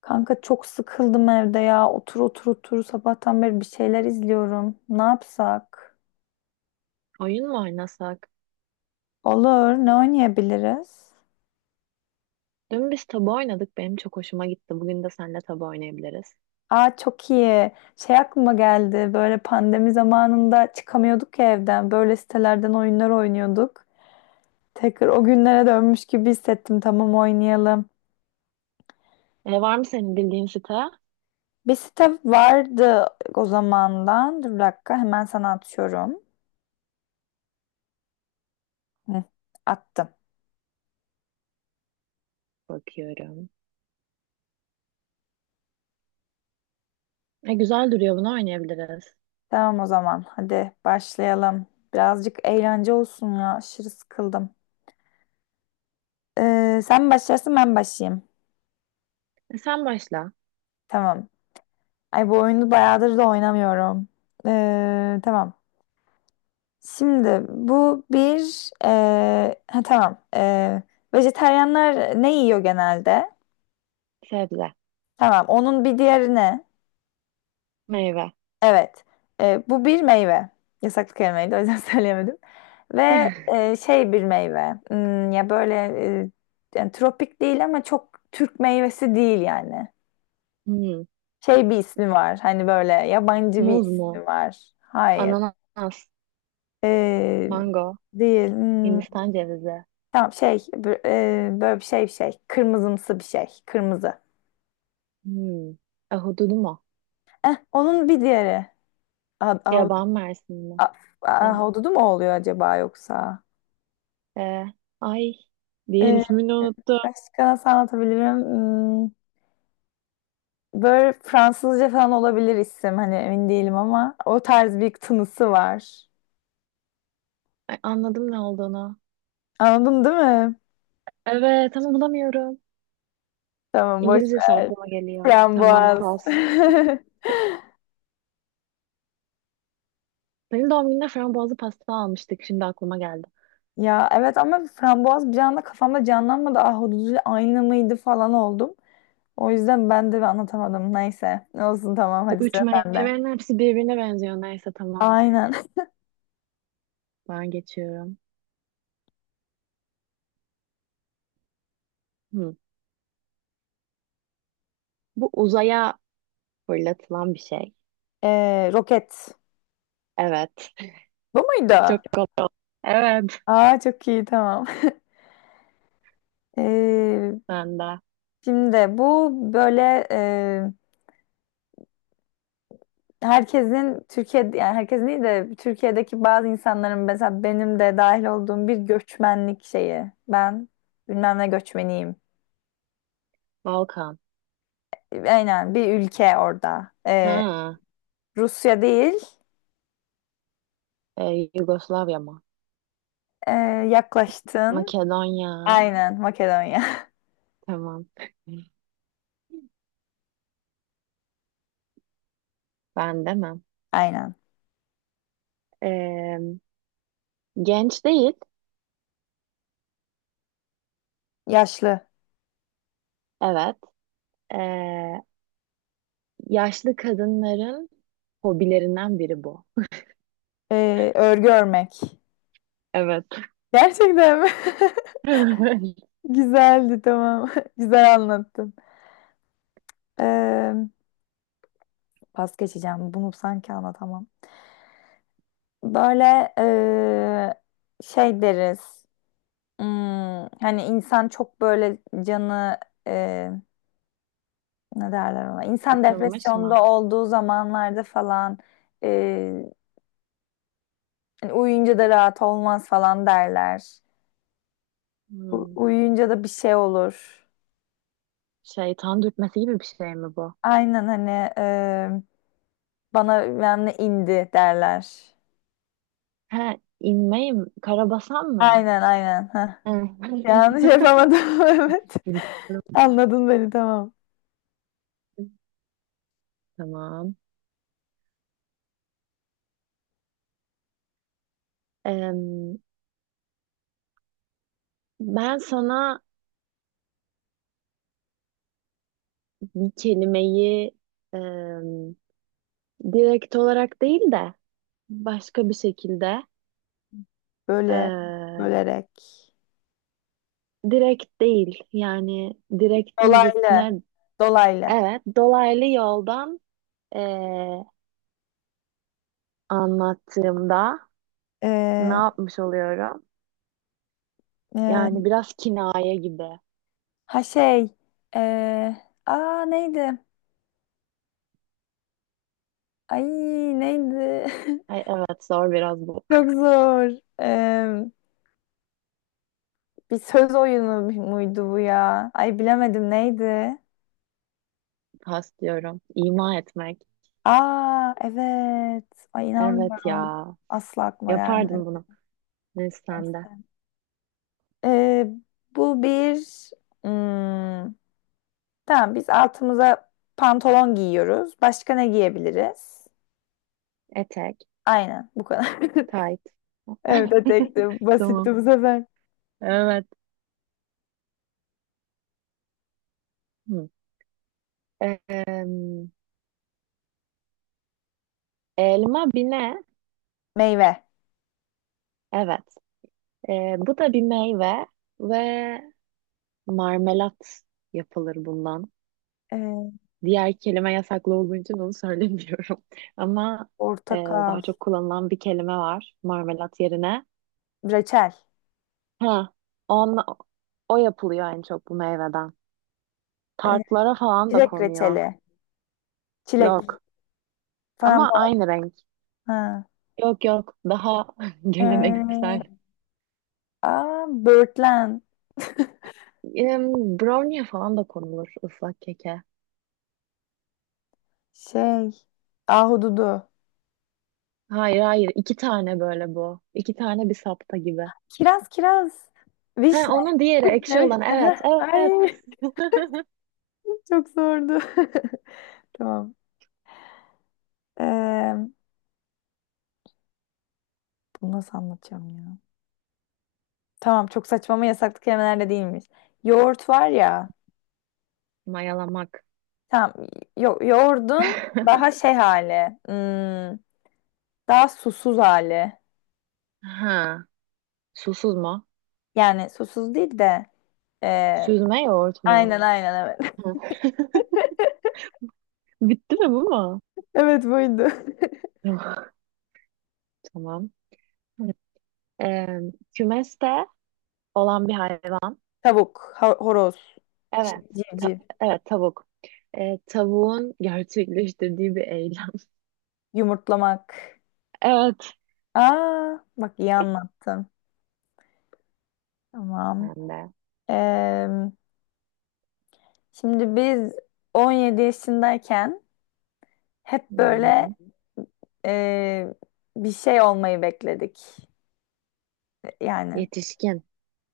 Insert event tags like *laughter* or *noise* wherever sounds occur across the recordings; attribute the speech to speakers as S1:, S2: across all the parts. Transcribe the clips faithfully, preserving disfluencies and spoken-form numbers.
S1: Kanka çok sıkıldım evde ya. Otur otur otur sabahtan beri bir şeyler izliyorum. Ne yapsak?
S2: Oyun mu oynasak?
S1: Olur. Ne oynayabiliriz?
S2: Dün biz tabu oynadık. Benim çok hoşuma gitti. Bugün de seninle tabu oynayabiliriz.
S1: Aa çok iyi. Şey aklıma geldi. Böyle pandemi zamanında çıkamıyorduk ya evden. Böyle sitelerden oyunlar oynuyorduk. Tekrar o günlere dönmüş gibi hissettim. Tamam oynayalım.
S2: E, var mı senin bildiğin site?
S1: Bir site vardı o zamandan. Dur bir dakika hemen sana atıyorum. Hı, attım.
S2: Bakıyorum. E, güzel duruyor. Bunu oynayabiliriz.
S1: Tamam o zaman. Hadi başlayalım. Birazcık eğlence olsun ya. Aşırı sıkıldım. Ee, sen mi başlarsın ben mi başlayayım.
S2: E, sen başla.
S1: Tamam. Ay bu oyunu bayağıdır da oynamıyorum. Ee, tamam. Şimdi bu bir... ee, ha, tamam. Ee, vejetaryenler ne yiyor genelde?
S2: Sebze.
S1: Tamam. Onun bir diğeri ne?
S2: Meyve.
S1: Evet. E, bu bir meyve. Yasaklı kelimeydi o yüzden *laughs* söyleyemedim. Ve
S2: *laughs*
S1: e, şey bir meyve. Hmm, ya böyle e, yani tropik değil ama çok Türk meyvesi değil yani.
S2: Hmm.
S1: Şey bir ismi var. Hani böyle yabancı bir
S2: Muz mu?
S1: ismi var. Hayır.
S2: Ananas.
S1: E,
S2: Mango.
S1: değil. Hmm,
S2: Hindistan cevizi.
S1: tamam şey b- e, böyle bir şey bir şey. Kırmızımsı bir şey. Kırmızı.
S2: Hmm. Ahududu mu?
S1: Eh, onun bir diğeri.
S2: Yaban mersini mi? Ab-
S1: Ahududu mu oluyor acaba yoksa?
S2: e, ay. Diğer
S1: Ee,
S2: ismini unuttum.
S1: Başka nasıl anlatabilirim? Hmm, Böyle Fransızca falan olabilir isim. Hani emin değilim ama o tarz bir tınısı var.
S2: Ay, anladım ne olduğunu.
S1: Anladın değil mi?
S2: Evet ama bulamıyorum.
S1: Tamam boş
S2: İngilizce
S1: ver.
S2: aklıma geliyor. Tamam,
S1: Frambuaz.
S2: pas.
S1: *laughs*
S2: Benim doğum günümde frambuazlı pasta almıştık. Şimdi aklıma geldi.
S1: Ya evet ama frambuaz bir anda kafamda canlanmadı. Ahududuyla aynı mıydı falan oldum. O yüzden ben de anlatamadım. Neyse. Olsun tamam
S2: Bu
S1: hadi
S2: üç
S1: sıra sende.
S2: meyvenin hepsi birbirine benziyor. Neyse, tamam.
S1: Aynen. *laughs*
S2: Ben geçiyorum. Hı. Bu uzaya fırlatılan bir şey.
S1: Ee, roket.
S2: Evet. *laughs*
S1: Bu muydu?
S2: Çok kolay oldu. Evet.
S1: Aa çok iyi tamam. *laughs* Ee,
S2: Ben de.
S1: Şimdi bu böyle herkesin Türkiye'de yani herkesin değil de Türkiye'deki bazı insanların mesela benim de dahil olduğum bir göçmenlik şeyi. Ben bilmem ne göçmeniyim.
S2: Balkan.
S1: Aynen bir ülke orada. Ee,
S2: Ha.
S1: Rusya değil.
S2: e, Yugoslavya mı?
S1: ee, Yaklaştın.
S2: Makedonya.
S1: Aynen Makedonya.
S2: Tamam. *laughs* Ben demem.
S1: *laughs* Aynen.
S2: Ee, genç değil.
S1: Yaşlı.
S2: Evet. Ee, yaşlı kadınların hobilerinden biri bu.
S1: Ee, örgü örmek.
S2: Evet.
S1: Gerçekten mi?
S2: *laughs*
S1: *laughs* Güzeldi tamam. *laughs* Güzel anlattın. Ee, Pas geçeceğim. Bunu sanki anlatamam. Böyle eee, şey deriz. Hmm, Hani insan çok böyle canı eee, ne derler ona? İnsan
S2: Sıkılmış mı?
S1: depresyonda olduğu zamanlarda falan eee, hani uyuyunca da rahat olmaz falan derler. U-
S2: Hmm.
S1: uyuyunca da bir şey olur.
S2: Şeytan dürtmesi gibi bir şey mi bu?
S1: Aynen hani eee, bana bilmem ne indi derler.
S2: He, inmeyim. Karabasan mı?
S1: Aynen aynen. Heh.
S2: Hı.
S1: Yanlış yapamadım. *laughs* Evet. Anladın beni tamam.
S2: *laughs* Tamam. Em, ben sana bir kelimeyi em, direkt olarak değil de başka bir şekilde
S1: Böyle
S2: e,
S1: bölerek.
S2: direkt değil, yani direktin zıttı
S1: Dolaylı.
S2: ne?
S1: Dolaylı.
S2: Evet, dolaylı yoldan e, anlattığımda ne
S1: Ee,
S2: yapmış oluyorum?
S1: e,
S2: Yani biraz kinaye gibi.
S1: ha şey. ee, Aa neydi? Ay neydi?
S2: Ay,
S1: *laughs*
S2: evet, zor biraz bu.
S1: Çok zor. Ee, Bir söz oyunu muydu bu ya? Ay bilemedim neydi?
S2: Pas diyorum. İma etmek.
S1: Aa evet. Ay
S2: Evet
S1: inanmıyorum.
S2: ya.
S1: Asla aklıma gelmedi.
S2: Yapardım bunu. Neyse, sen de.
S1: Neyse. Ee, Bu bir hmm, tamam biz altımıza pantolon giyiyoruz. Başka ne giyebiliriz?
S2: Etek.
S1: Aynen bu kadar. *laughs*
S2: Tight.
S1: Evet,
S2: *laughs*
S1: tekti.
S2: Tamam.
S1: Basitti bu sefer.
S2: Evet. Hı. Em, elma bir ne?
S1: Meyve.
S2: Evet. E, bu da bir meyve ve marmelat yapılır bundan.
S1: Ee,
S2: Diğer kelime yasaklı olduğu için onu söylemiyorum. *laughs* Ama e,
S1: Portakal.
S2: daha çok kullanılan bir kelime var marmelat yerine.
S1: Reçel.
S2: Ha, on, o yapılıyor en çok bu meyveden.
S1: Ee,
S2: Tartlara falan da
S1: Çilek
S2: konuyor.
S1: reçeli. Çilek.
S2: Yok ama
S1: Frambuaz.
S2: aynı renk.
S1: Ha.
S2: Yok yok, daha *laughs* geleneksel.
S1: Ee, Aa, böğürtlen. *laughs*
S2: Em, brownie'ye falan da konulur, ıslak keke.
S1: Şey. Ahududu.
S2: Hayır hayır, iki tane böyle bu. İki tane bir sapta gibi.
S1: Kiraz, kiraz.
S2: Ha,
S1: Vişne.
S2: onun diğeri
S1: Vişne,
S2: ekşi olan, evet
S1: vişne. *laughs* Ay,
S2: evet. *laughs*
S1: çok zordu. *laughs* Tamam. Ee, Bunu nasıl anlatacağım ya? Tamam, çok saçma ama yasaklı kelimeler de değilmiş. Yoğurt var ya.
S2: Mayalamak.
S1: Tamam. Yo yoğurdun daha
S2: *laughs*
S1: şey hali. Hmm, daha susuz hali.
S2: Ha. Susuz mu?
S1: Yani susuz değil de. e,
S2: Süzme yoğurt
S1: aynen.
S2: mu?
S1: Hmm. Aynen evet.
S2: Hı. *laughs* Bitti mi, bu mu?
S1: *laughs* Evet buydu.
S2: *laughs* Tamam. Ee, kümeste olan bir hayvan.
S1: *laughs* Tavuk, ha- horoz,
S2: Evet.
S1: çiv-
S2: Ta-
S1: civciv,
S2: evet, tavuk. Ee, tavuğun gerçekleştirdiği bir eylem. *laughs*
S1: yumurtlamak.
S2: Evet.
S1: Aa, bak iyi anlattın. Tamam.
S2: Ben de.
S1: Ee, Şimdi biz on yedi yaşındayken hep böyle
S2: Hı-hı.
S1: e, bir şey olmayı bekledik. Yani
S2: Yetişkin.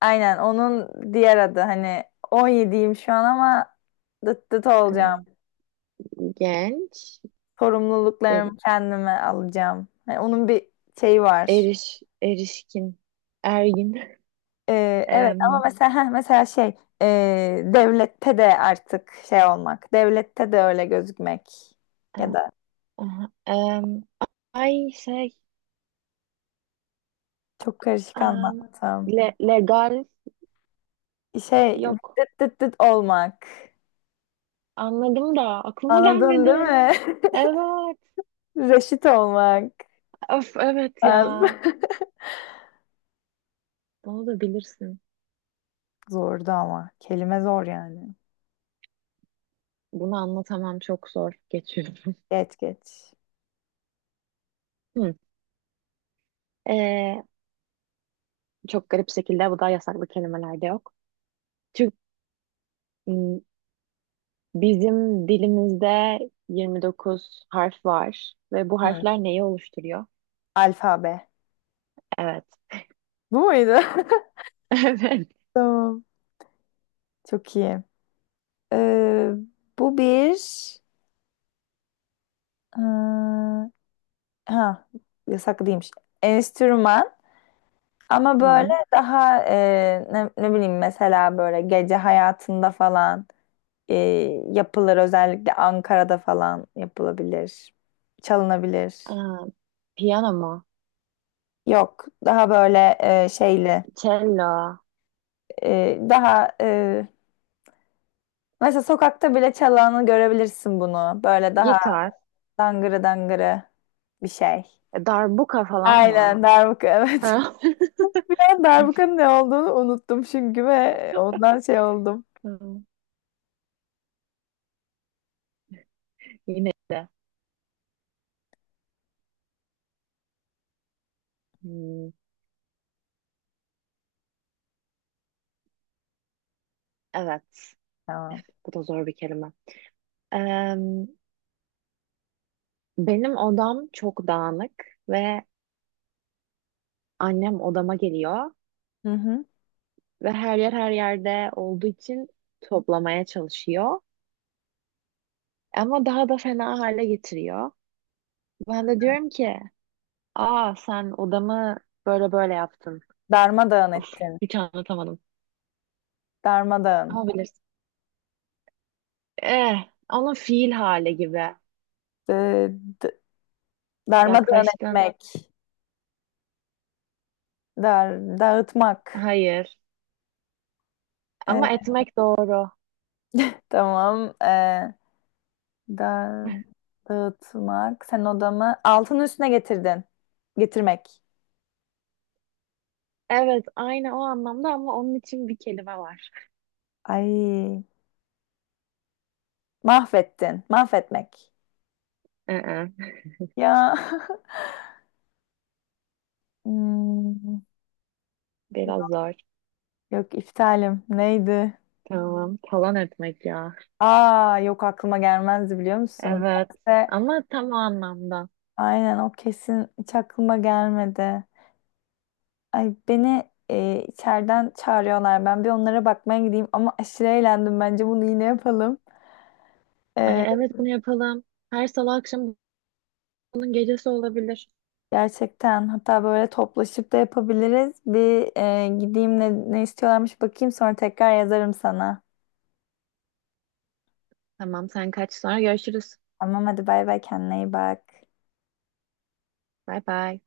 S1: aynen onun diğer adı hani on yediyim şu an ama dıt dıt olacağım.
S2: Ee, genç. Değil.
S1: Sorumluluklarımı kendime alacağım. Hani onun bir şeyi var.
S2: Eriş, erişkin. Ergin. *laughs*
S1: Ee, evet
S2: Em,
S1: ama mesela heh, mesela şey ee, devlette de artık şey olmak. Devlette de öyle gözükmek. Ya
S2: a-
S1: da
S2: aha, em, ay şey.
S1: çok karışık
S2: em,
S1: anlattım.
S2: le- legal.
S1: Şey
S2: Yok.
S1: dıt dıt dıt olmak.
S2: Anladım da aklıma
S1: Anladın değil
S2: gelmedi.
S1: mi?
S2: Evet.
S1: *laughs* Reşit olmak.
S2: Öf, evet
S1: Ben-
S2: ya. Bunu da bilirsin.
S1: *laughs* Zordu ama. Kelime zor yani.
S2: Bunu anlatamam, çok zor. Geçiyorum.
S1: Geç geç.
S2: *laughs* Hı. Ee, çok garip şekilde bu da yasaklı kelimelerde yok. Türk, m, bizim dilimizde yirmi dokuz harf var ve bu
S1: Hı,
S2: harfler neyi oluşturuyor?
S1: alfabe.
S2: Evet.
S1: Bu muydu?
S2: *laughs* Evet.
S1: *laughs* Tamam. Çok iyi. Ee, Bu bir ee, ha yasaklıymış. Enstrüman ama böyle
S2: Hı.
S1: daha ee, ne, ne bileyim mesela böyle gece hayatında falan ee, yapılır, özellikle Ankara'da falan yapılabilir. Çalınabilir.
S2: Aa, piyano mu?
S1: Yok daha böyle ee, şeyli,
S2: Cello,
S1: ee, daha ee, mesela sokakta bile çalanı görebilirsin bunu. Böyle daha
S2: gitar,
S1: dangırı dangırı bir şey.
S2: e, darbuka falan mı?
S1: Aynen darbuka evet.
S2: *laughs*
S1: *laughs* Ben darbukanın ne olduğunu unuttum çünkü ve ondan şey oldum.
S2: Hı. Yine de. Hmm. Evet. Üf,
S1: Tamam.
S2: bu da zor bir kelime. Eee, benim odam çok dağınık ve annem odama geliyor
S1: Hı hı.
S2: ve her yer her yerde olduğu için toplamaya çalışıyor. Ama daha da fena hale getiriyor. Ben de diyorum ki, aa, sen odamı böyle böyle yaptın.
S1: Darmadağın ettin.
S2: Hiç anlatamadım.
S1: Darmadağın.
S2: Ama bilirsin. Eh, onun fiil hali gibi.
S1: D- d- Darmadağın
S2: Yaklaştın.
S1: etmek. Dar dağıtmak.
S2: Hayır. Ama
S1: E,
S2: etmek doğru.
S1: tamam. E, da Dağıtmak. Sen odamı altının üstüne getirdin. Getirmek.
S2: Evet, aynı o anlamda ama onun için bir kelime var.
S1: Ay mahvettin. Mahvetmek.
S2: Ee.
S1: Ya. *laughs* Hmm.
S2: Biraz zor.
S1: Yok iptalim. Neydi?
S2: Tamam. Talan etmek ya.
S1: Aa yok aklıma gelmezdi biliyor musun?
S2: Evet.
S1: Neyse,
S2: Ama tam o anlamda.
S1: aynen o kesin hiç aklıma gelmedi. Ay beni e, içeriden çağırıyorlar. Ben bir onlara bakmaya gideyim ama aşırı eğlendim. Bence bunu yine yapalım.
S2: Ay,
S1: E,
S2: evet, bunu yapalım. Her salı akşam bunun gecesi olabilir.
S1: Gerçekten hatta böyle toplaşıp da yapabiliriz. Bir e, gideyim ne, ne istiyorlarmış bakayım, sonra tekrar yazarım sana.
S2: Tamam, sen kaç, sonra görüşürüz.
S1: Tamam hadi bay bay, kendine iyi bak.
S2: Bay bay.